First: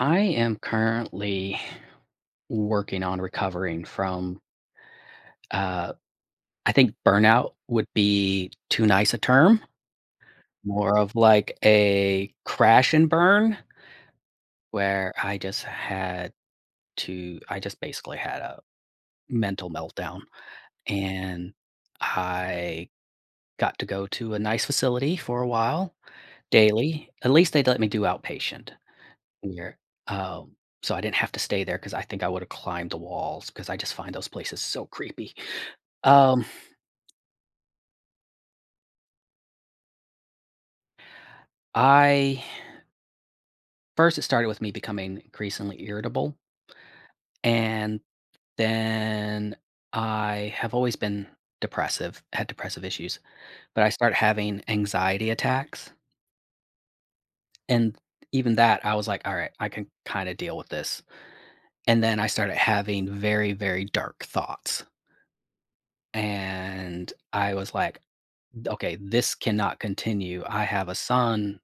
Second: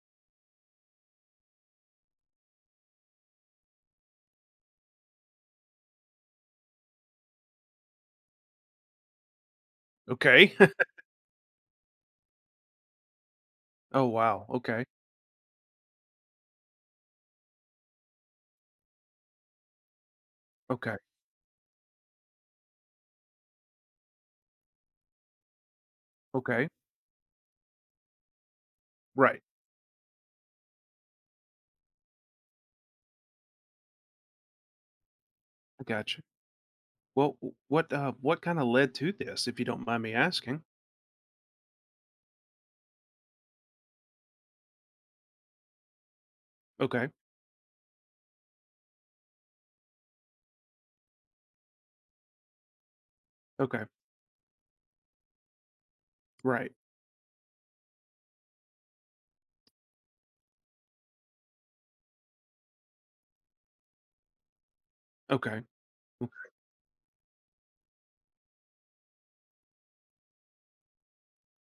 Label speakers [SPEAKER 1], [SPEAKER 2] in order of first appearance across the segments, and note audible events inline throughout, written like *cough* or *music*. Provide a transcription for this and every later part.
[SPEAKER 1] I am currently working on recovering from, uh, I think burnout would be too nice a term,
[SPEAKER 2] Okay. *laughs*
[SPEAKER 1] more of like a crash and burn
[SPEAKER 2] Oh, wow. Okay.
[SPEAKER 1] where I just basically had a mental meltdown.
[SPEAKER 2] Okay.
[SPEAKER 1] And I got to go to a nice facility for a while
[SPEAKER 2] Okay.
[SPEAKER 1] daily. At least they let me do outpatient.
[SPEAKER 2] Right.
[SPEAKER 1] Near. Um, so I didn't have to stay there because I think I would've climbed the walls because I just find those places so creepy.
[SPEAKER 2] I gotcha.
[SPEAKER 1] Um,
[SPEAKER 2] Well, what kind of led to this, if you don't mind me asking?
[SPEAKER 1] I it started with me becoming increasingly irritable,
[SPEAKER 2] Okay.
[SPEAKER 1] and then I have always been depressive, had depressive issues, but
[SPEAKER 2] Okay.
[SPEAKER 1] I started having anxiety attacks,
[SPEAKER 2] Right.
[SPEAKER 1] and even that, I was like, "All right, I can kinda deal with this." And then I started having very, very dark thoughts,
[SPEAKER 2] Okay. w-
[SPEAKER 1] and I was like, okay, this cannot continue. I have a son,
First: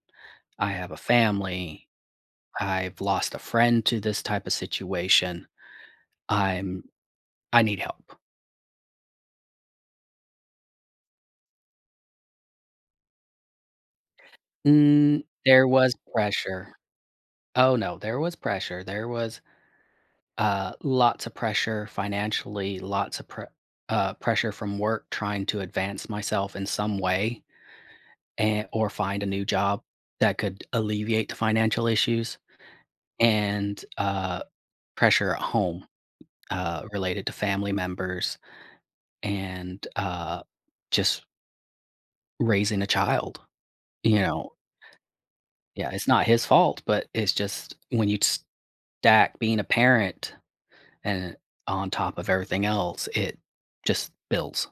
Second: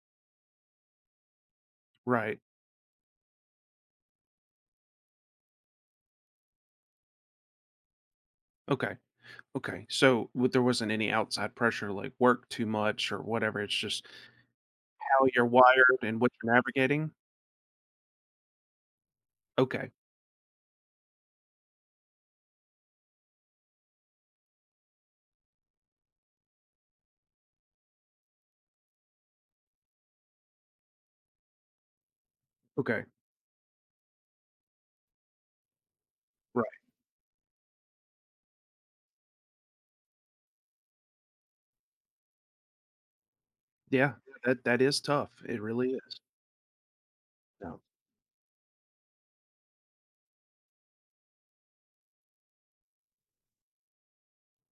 [SPEAKER 1] I have a family,
[SPEAKER 2] Right.
[SPEAKER 1] I've lost a friend to this type of situation. I'm I need help.
[SPEAKER 2] Okay. Okay. So there wasn't any outside pressure like work too much or whatever. It's just
[SPEAKER 1] Mm,
[SPEAKER 2] how you're
[SPEAKER 1] there was
[SPEAKER 2] wired and what you're
[SPEAKER 1] pressure.
[SPEAKER 2] navigating.
[SPEAKER 1] Oh no, there was pressure. There was
[SPEAKER 2] Okay.
[SPEAKER 1] lots of pressure financially, pressure from work trying to advance myself in some way and or find a new job that could alleviate the financial issues,
[SPEAKER 2] Okay.
[SPEAKER 1] and pressure at home,
[SPEAKER 2] Right.
[SPEAKER 1] related to family members, and just raising a child.
[SPEAKER 2] Yeah.
[SPEAKER 1] You know,
[SPEAKER 2] That is tough. It
[SPEAKER 1] yeah,
[SPEAKER 2] really
[SPEAKER 1] it's
[SPEAKER 2] is.
[SPEAKER 1] not his fault, but it's just
[SPEAKER 2] Yeah.
[SPEAKER 1] when you stack being a parent and on top of everything else, it just builds.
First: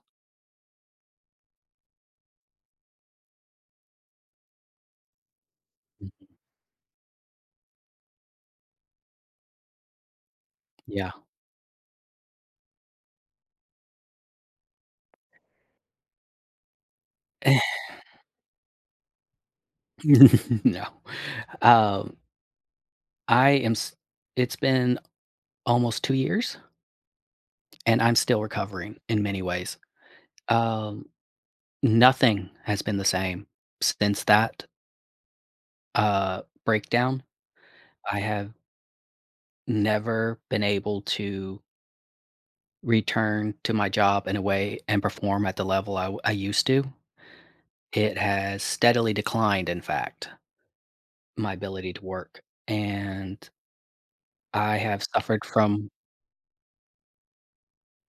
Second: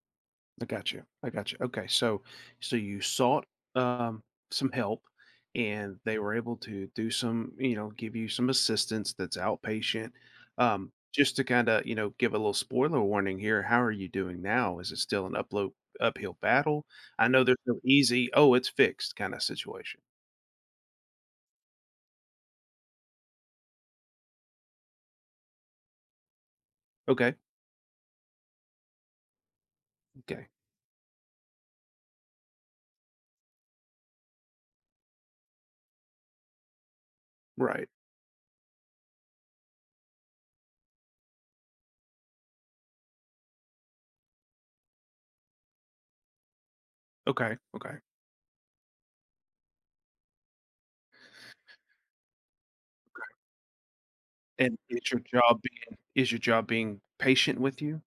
[SPEAKER 2] I got you. I got you. Okay, so you sought um, some help, and they
[SPEAKER 1] Mm.
[SPEAKER 2] were able to do some, give you some assistance that's outpatient.
[SPEAKER 1] Yeah.
[SPEAKER 2] Just to kind of, give a little spoiler warning here. How are you doing now? Is it still an upload uphill battle? I know there's no
[SPEAKER 1] *laughs*
[SPEAKER 2] easy, oh, it's fixed kind of situation.
[SPEAKER 1] no. Um, I am, s- it's been almost 2 years
[SPEAKER 2] Okay.
[SPEAKER 1] and I'm still recovering in many ways.
[SPEAKER 2] Okay.
[SPEAKER 1] Um, Nothing has been the same since that breakdown.
[SPEAKER 2] Right.
[SPEAKER 1] I have never been able to return to my job in a way and perform at the level I used to.
[SPEAKER 2] Okay. Okay.
[SPEAKER 1] It has steadily declined, in fact, my ability to work. And I
[SPEAKER 2] And
[SPEAKER 1] have
[SPEAKER 2] is your
[SPEAKER 1] suffered
[SPEAKER 2] job
[SPEAKER 1] from,
[SPEAKER 2] being is your job being patient with you?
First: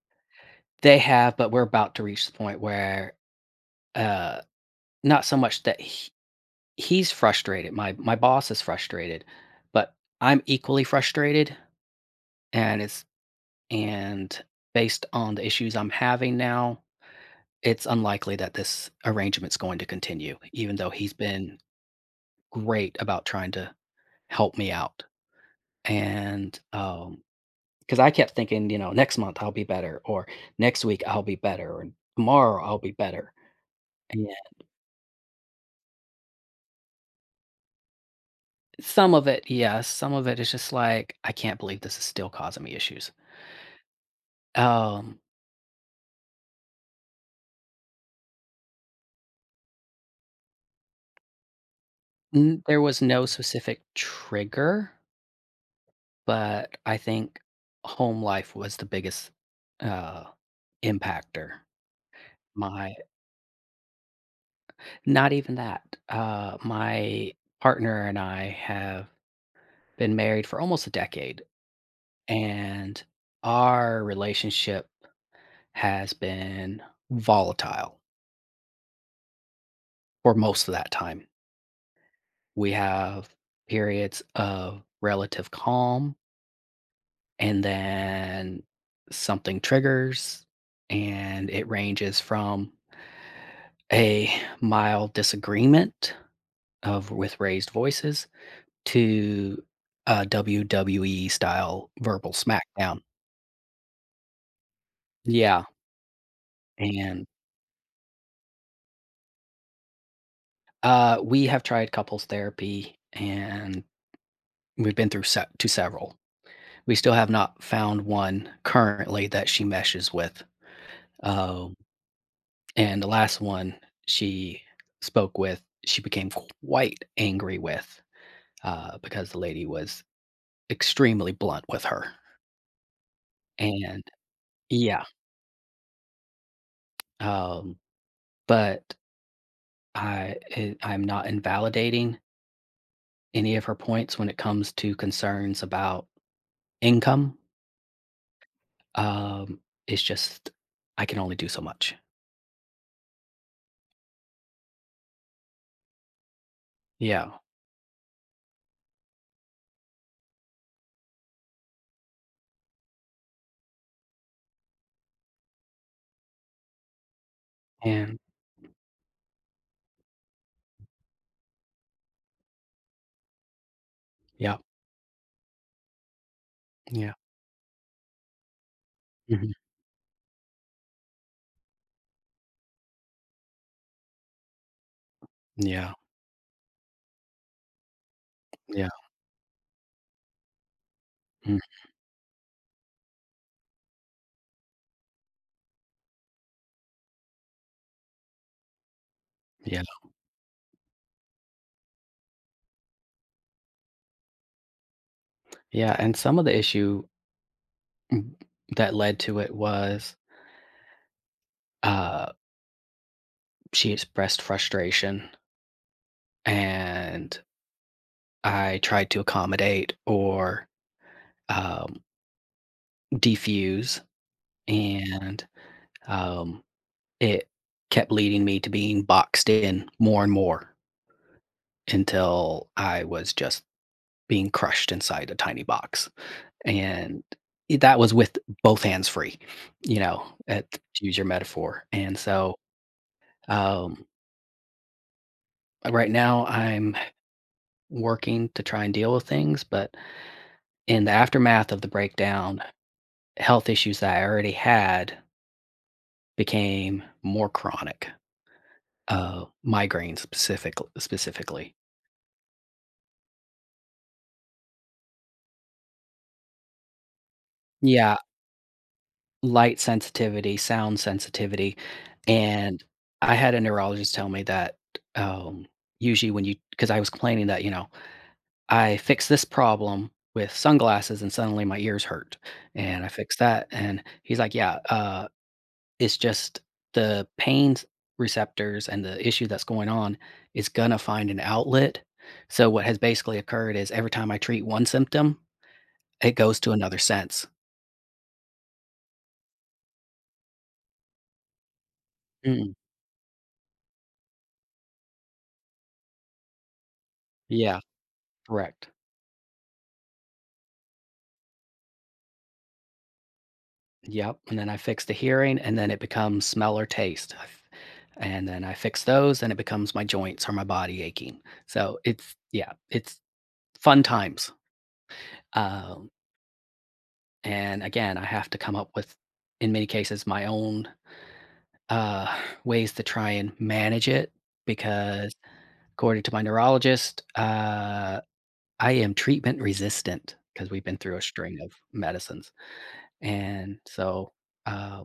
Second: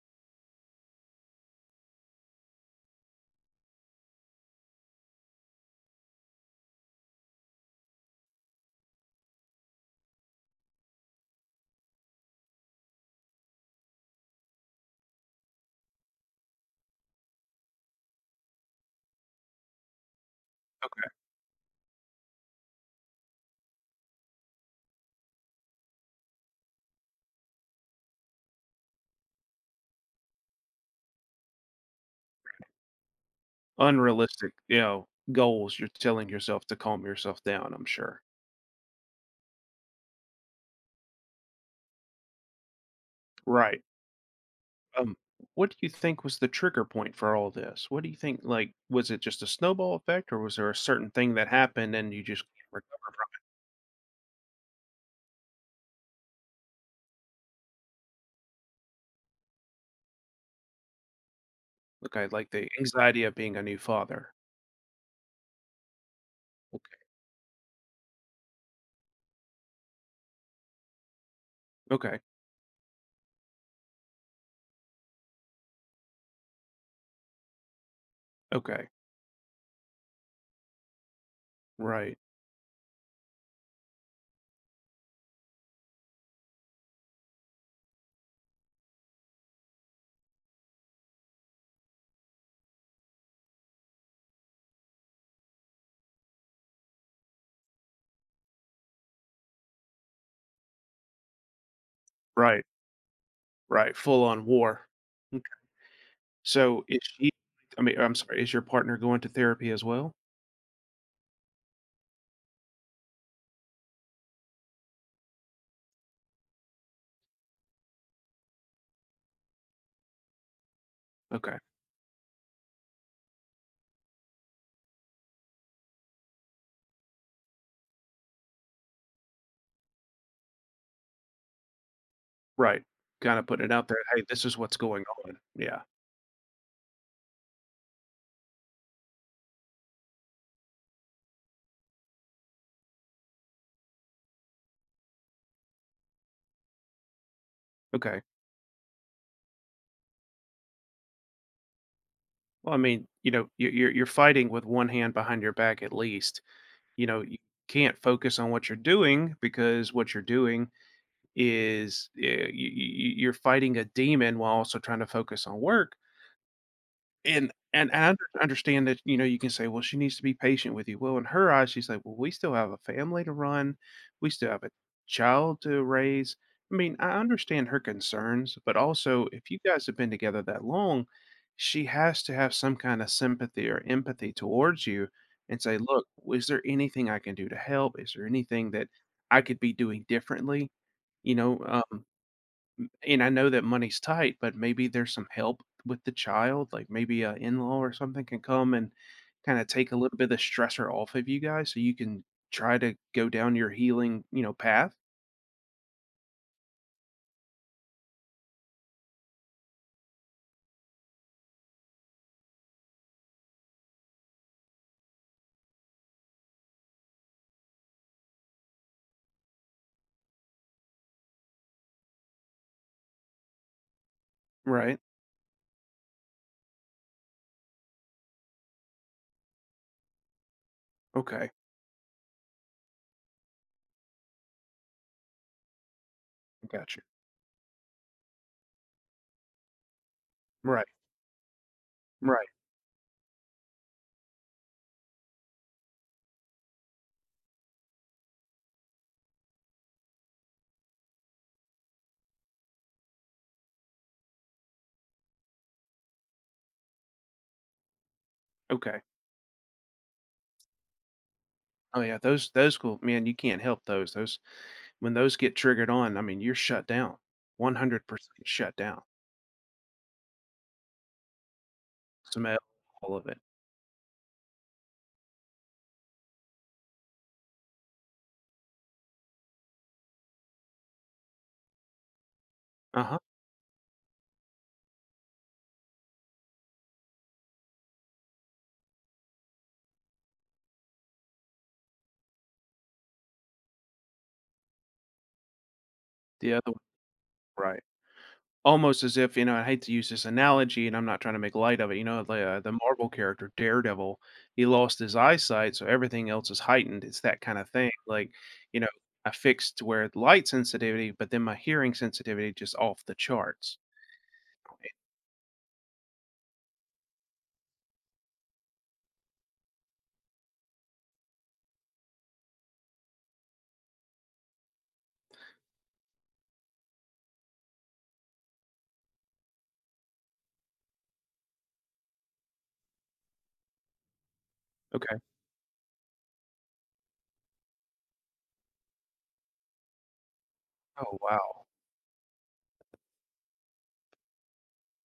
[SPEAKER 1] they have, but we're about to reach the point where, uh, not so much that he's frustrated, my boss is frustrated, but I'm equally frustrated. And it's, and based on the issues I'm having now, it's unlikely that this arrangement's going to continue, even though he's been great about trying to help me out. And, um, because I kept thinking, you know, next month I'll be better, or next week I'll be better, or tomorrow I'll be better. And
[SPEAKER 2] Unrealistic, goals you're telling yourself to calm yourself down, I'm sure.
[SPEAKER 1] some of it, yes, some of it is just like, I can't believe this is still causing me issues.
[SPEAKER 2] Right. Um,
[SPEAKER 1] Um,
[SPEAKER 2] what do you think was the trigger point for all this? What do you think, like, was it just a snowball effect, or was there a certain thing that happened and you just
[SPEAKER 1] n There
[SPEAKER 2] can't reco
[SPEAKER 1] was no specific trigger, but I think home life was the biggest, uh, impactor.
[SPEAKER 2] Okay, like the
[SPEAKER 1] My
[SPEAKER 2] anxiety of being a new father.
[SPEAKER 1] Not even that.
[SPEAKER 2] Okay,
[SPEAKER 1] My partner and I have been married for almost a decade,
[SPEAKER 2] okay,
[SPEAKER 1] and our relationship has been volatile
[SPEAKER 2] okay.
[SPEAKER 1] for most of that time.
[SPEAKER 2] Right,
[SPEAKER 1] We have periods of relative calm, and then something triggers, and it ranges from a mild disagreement of with raised voices to a WWE style verbal
[SPEAKER 2] right,
[SPEAKER 1] smackdown.
[SPEAKER 2] right, full on war. M'kay.
[SPEAKER 1] Yeah.
[SPEAKER 2] So is
[SPEAKER 1] And,
[SPEAKER 2] she I mean, I'm sorry, is your partner going to therapy as well?
[SPEAKER 1] we have tried couples therapy, and we've been through se to several. We still have not found one currently that she meshes with.
[SPEAKER 2] Okay,
[SPEAKER 1] Um, and the last one she spoke with, she became quite angry with, because the lady was extremely blunt with her.
[SPEAKER 2] right. Kinda putting it out there,
[SPEAKER 1] And
[SPEAKER 2] "Hey, this is what's
[SPEAKER 1] yeah,
[SPEAKER 2] going on." Yeah,
[SPEAKER 1] um, but I'm not invalidating any of her points when it comes to concerns about income.
[SPEAKER 2] okay.
[SPEAKER 1] Um, it's just I can only do so much.
[SPEAKER 2] Well, I mean, you're fighting with one hand behind your back at least.
[SPEAKER 1] Yeah,
[SPEAKER 2] You can't focus on what you're doing because what you're doing is you're fighting a demon while also trying to focus on work. And I
[SPEAKER 1] and
[SPEAKER 2] understand that, you can say, "Well, she needs to be patient with you." Well, in her eyes, she's like, "Well, we still have a family to run. We still
[SPEAKER 1] yeah,
[SPEAKER 2] have a child to raise." I mean, I
[SPEAKER 1] yeah,
[SPEAKER 2] understand her concerns, but also if
[SPEAKER 1] mhm,
[SPEAKER 2] you guys have been together that long, she has to have some kind of sympathy or empathy towards you and say,
[SPEAKER 1] yeah,
[SPEAKER 2] "Look, is there anything I can do to help? Is there anything that
[SPEAKER 1] yeah,
[SPEAKER 2] I could be doing differently?" You
[SPEAKER 1] mm,
[SPEAKER 2] know, um, and I know that money's tight, but maybe there's some help with the child, like maybe a in-law or something can come and kinda
[SPEAKER 1] yeah,
[SPEAKER 2] take a little bit of the stressor off of you guys so you can try to go down your healing, path,
[SPEAKER 1] yeah. And some of the issue, mm, that led to it was, uh, she expressed frustration, and I tried to accommodate or, um, defuse,
[SPEAKER 2] right?
[SPEAKER 1] and um, it kept leading me to being boxed in more and more
[SPEAKER 2] Okay,
[SPEAKER 1] until I was just being crushed inside a tiny box,
[SPEAKER 2] gotcha.
[SPEAKER 1] and I that was with both hands free, you know, eh,
[SPEAKER 2] Right,
[SPEAKER 1] to use your metaphor. And
[SPEAKER 2] right,
[SPEAKER 1] so, um, right now I'm working to try and deal with things, but in the aftermath of the breakdown, health issues that I already had became more chronic,
[SPEAKER 2] okay.
[SPEAKER 1] migraines specifical specifically.
[SPEAKER 2] Oh, yeah, those cool man, you can't help those when those get triggered on, I mean, you're shut down,
[SPEAKER 1] Yeah.
[SPEAKER 2] 100% shut down.
[SPEAKER 1] Light sensitivity, sound sensitivity,
[SPEAKER 2] Smell,
[SPEAKER 1] and
[SPEAKER 2] all of
[SPEAKER 1] I
[SPEAKER 2] it.
[SPEAKER 1] had a neurologist tell me that, um, usually when you, because I was complaining that, you know, "I fixed this problem with sunglasses and suddenly my ears hurt, and I
[SPEAKER 2] Uh-huh,
[SPEAKER 1] fixed that," and he's like, "Yeah, it's just the pain s receptors and the issue that's going on is gonna find an outlet." So what has basically occurred is every time I treat one symptom, it
[SPEAKER 2] the
[SPEAKER 1] goes
[SPEAKER 2] other
[SPEAKER 1] to
[SPEAKER 2] one,
[SPEAKER 1] another sense.
[SPEAKER 2] right. Almost as if, I hate to use this analogy and I'm not trying to make light of it, the
[SPEAKER 1] Mm.
[SPEAKER 2] Marvel character Daredevil, he lost his eyesight, so everything else is heightened. It's that kind of
[SPEAKER 1] Yeah,
[SPEAKER 2] thing. Like, you know,
[SPEAKER 1] correct.
[SPEAKER 2] I fixed where light sensitivity, but then my hearing sensitivity just off the charts.
[SPEAKER 1] Yep, and then I fix the hearing, and then it becomes smell or taste. I f And then I fix those, and it becomes my joints or my body aching. So it's, yeah, it's fun times. Um, and again, I have to come up with, in many cases, my own, uh, *sighs* ways to try and manage it
[SPEAKER 2] Okay.
[SPEAKER 1] because, according to my neurologist, I am treatment resistant because 'cause we've been through
[SPEAKER 2] Oh
[SPEAKER 1] a string
[SPEAKER 2] wow.
[SPEAKER 1] of medicines. And so, uh,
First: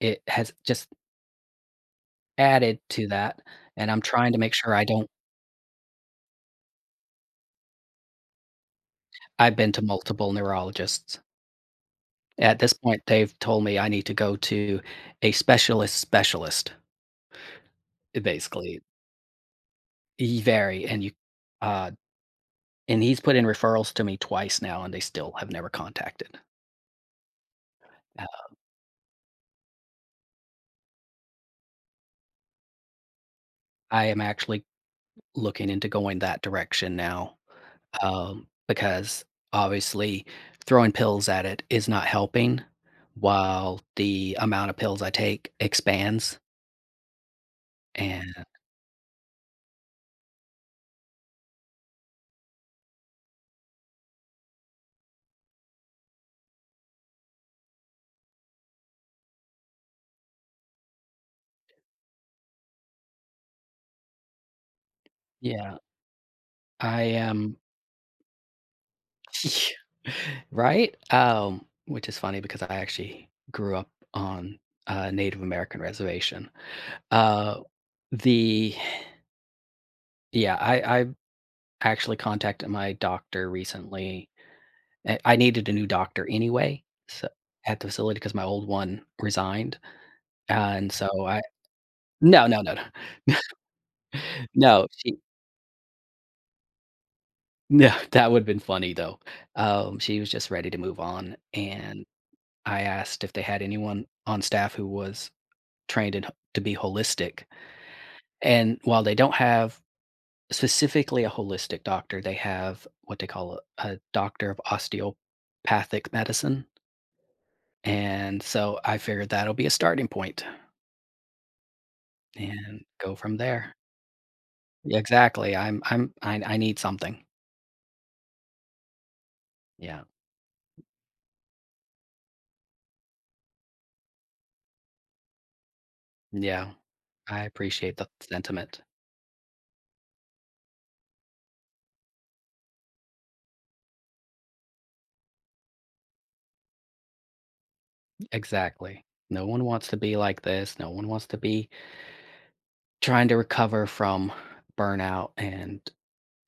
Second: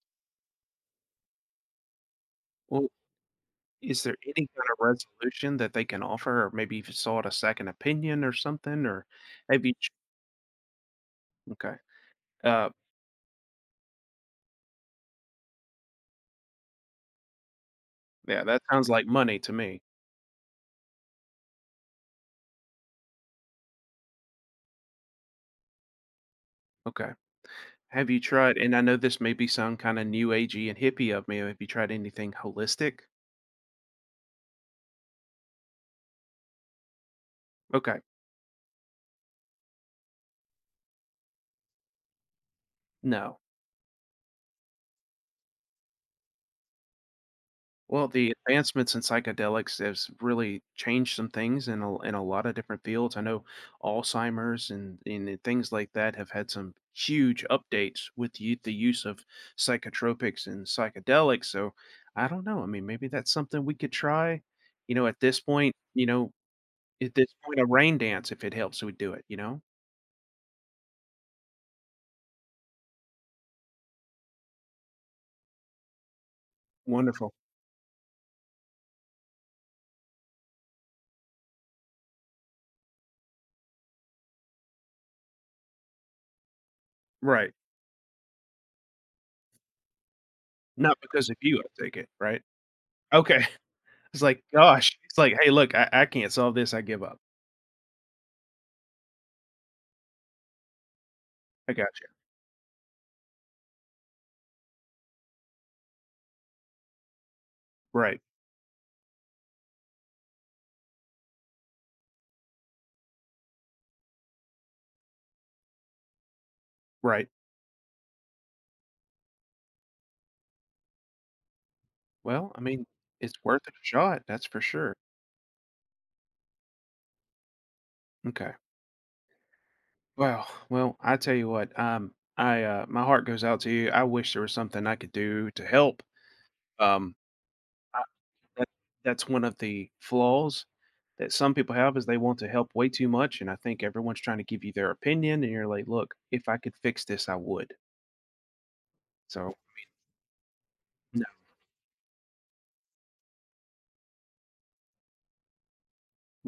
[SPEAKER 1] it has just added
[SPEAKER 2] Well,
[SPEAKER 1] to that. And I'm
[SPEAKER 2] is there
[SPEAKER 1] trying to
[SPEAKER 2] any
[SPEAKER 1] make
[SPEAKER 2] kind
[SPEAKER 1] sure
[SPEAKER 2] of
[SPEAKER 1] I don't.
[SPEAKER 2] resolution that they can offer, or maybe if you sought a second opinion or something, or
[SPEAKER 1] I've been
[SPEAKER 2] maybe?
[SPEAKER 1] to multiple neurologists.
[SPEAKER 2] Okay.
[SPEAKER 1] At
[SPEAKER 2] Uh,
[SPEAKER 1] this point, they've told me I need to go to a specialist, eh,
[SPEAKER 2] yeah, that
[SPEAKER 1] basically,
[SPEAKER 2] sounds like money to me.
[SPEAKER 1] e very, and you uh, and he's put in referrals to me twice now, and they still have never contacted.
[SPEAKER 2] Okay. Have you
[SPEAKER 1] Uh,
[SPEAKER 2] tried, and I know this may be some kinda new agey and hippie of me, have you tried anything holistic?
[SPEAKER 1] I am actually looking into going that direction now,
[SPEAKER 2] Okay,
[SPEAKER 1] because obviously throwing pills at it is not helping
[SPEAKER 2] no.
[SPEAKER 1] while the amount of pills I take expands,
[SPEAKER 2] Well,
[SPEAKER 1] and
[SPEAKER 2] the advancements in psychedelics has really changed some things in a lot of different fields. I know Alzheimer's and things like that have had some huge updates with u the use of psychotropics and psychedelics, so I don't know, I mean, maybe that's something we could try, you know, at this point,
[SPEAKER 1] yeah.
[SPEAKER 2] you know,
[SPEAKER 1] I
[SPEAKER 2] at this
[SPEAKER 1] am
[SPEAKER 2] point, a rain dance if it helps, we do it, you know?
[SPEAKER 1] *laughs* right? Which is funny because I actually grew up on a Native American reservation.
[SPEAKER 2] Wonderful.
[SPEAKER 1] Uh, the Yeah, I actually contacted my doctor recently. I needed a new doctor anyway, so
[SPEAKER 2] Right.
[SPEAKER 1] at the facility, because my old one resigned, and
[SPEAKER 2] Not
[SPEAKER 1] so
[SPEAKER 2] because of
[SPEAKER 1] I.
[SPEAKER 2] you, I take it, right?
[SPEAKER 1] No, no, no, no,
[SPEAKER 2] Okay. *laughs* It's like,
[SPEAKER 1] no
[SPEAKER 2] gosh, it's
[SPEAKER 1] she
[SPEAKER 2] like, "Hey, look, I can't solve this, I give up."
[SPEAKER 1] no. *laughs* That would have been funny though. She was just ready to move on,
[SPEAKER 2] I got
[SPEAKER 1] and
[SPEAKER 2] you.
[SPEAKER 1] I asked if they had anyone on staff who was trained in, to be holistic.
[SPEAKER 2] Right,
[SPEAKER 1] And while they don't have specifically a holistic doctor, they have what they call a doctor of osteopathic medicine.
[SPEAKER 2] right.
[SPEAKER 1] And so I figured that'll be a starting point
[SPEAKER 2] Well, I
[SPEAKER 1] and
[SPEAKER 2] mean,
[SPEAKER 1] go
[SPEAKER 2] it's
[SPEAKER 1] from
[SPEAKER 2] worth a
[SPEAKER 1] there.
[SPEAKER 2] shot, that's for sure.
[SPEAKER 1] Yeah, exactly. I need something.
[SPEAKER 2] Okay.
[SPEAKER 1] Yeah.
[SPEAKER 2] Well, I tell you what. My heart goes out to you. I wish there was something I could do to help.
[SPEAKER 1] Yeah.
[SPEAKER 2] Um,
[SPEAKER 1] I appreciate
[SPEAKER 2] I
[SPEAKER 1] the
[SPEAKER 2] that
[SPEAKER 1] sentiment.
[SPEAKER 2] That's one of the flaws that some people have is they want to help way too much, and I think everyone's trying to give you their opinion, and you're like, "Look, if I could fix this, I would."
[SPEAKER 1] Exactly. No
[SPEAKER 2] So
[SPEAKER 1] one wants to be like this. No one wants to be trying to recover from burnout and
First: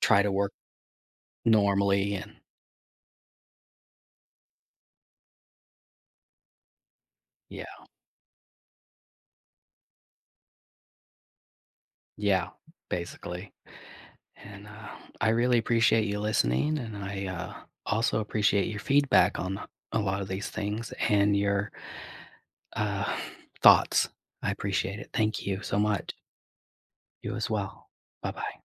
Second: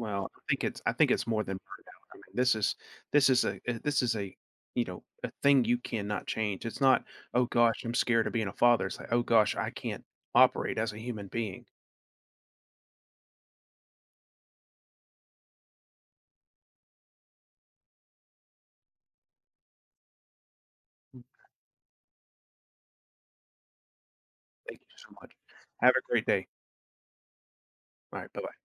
[SPEAKER 1] try to
[SPEAKER 2] I
[SPEAKER 1] work
[SPEAKER 2] think it's more than burnout.
[SPEAKER 1] normally
[SPEAKER 2] I
[SPEAKER 1] and
[SPEAKER 2] mean, this is a thing you cannot change. It's not, oh
[SPEAKER 1] yeah.
[SPEAKER 2] gosh, I'm scared of being a father. It's like, oh gosh, I can't operate as a human being.
[SPEAKER 1] Yeah, basically. And, I really appreciate you listening, and also appreciate your feedback on a lot of these things and your, uh, *sighs* thoughts. I
[SPEAKER 2] Thank you
[SPEAKER 1] appreciate it.
[SPEAKER 2] so much.
[SPEAKER 1] Thank you so
[SPEAKER 2] Have a
[SPEAKER 1] much.
[SPEAKER 2] great day.
[SPEAKER 1] You as well.
[SPEAKER 2] All right, bye.
[SPEAKER 1] Bye-bye.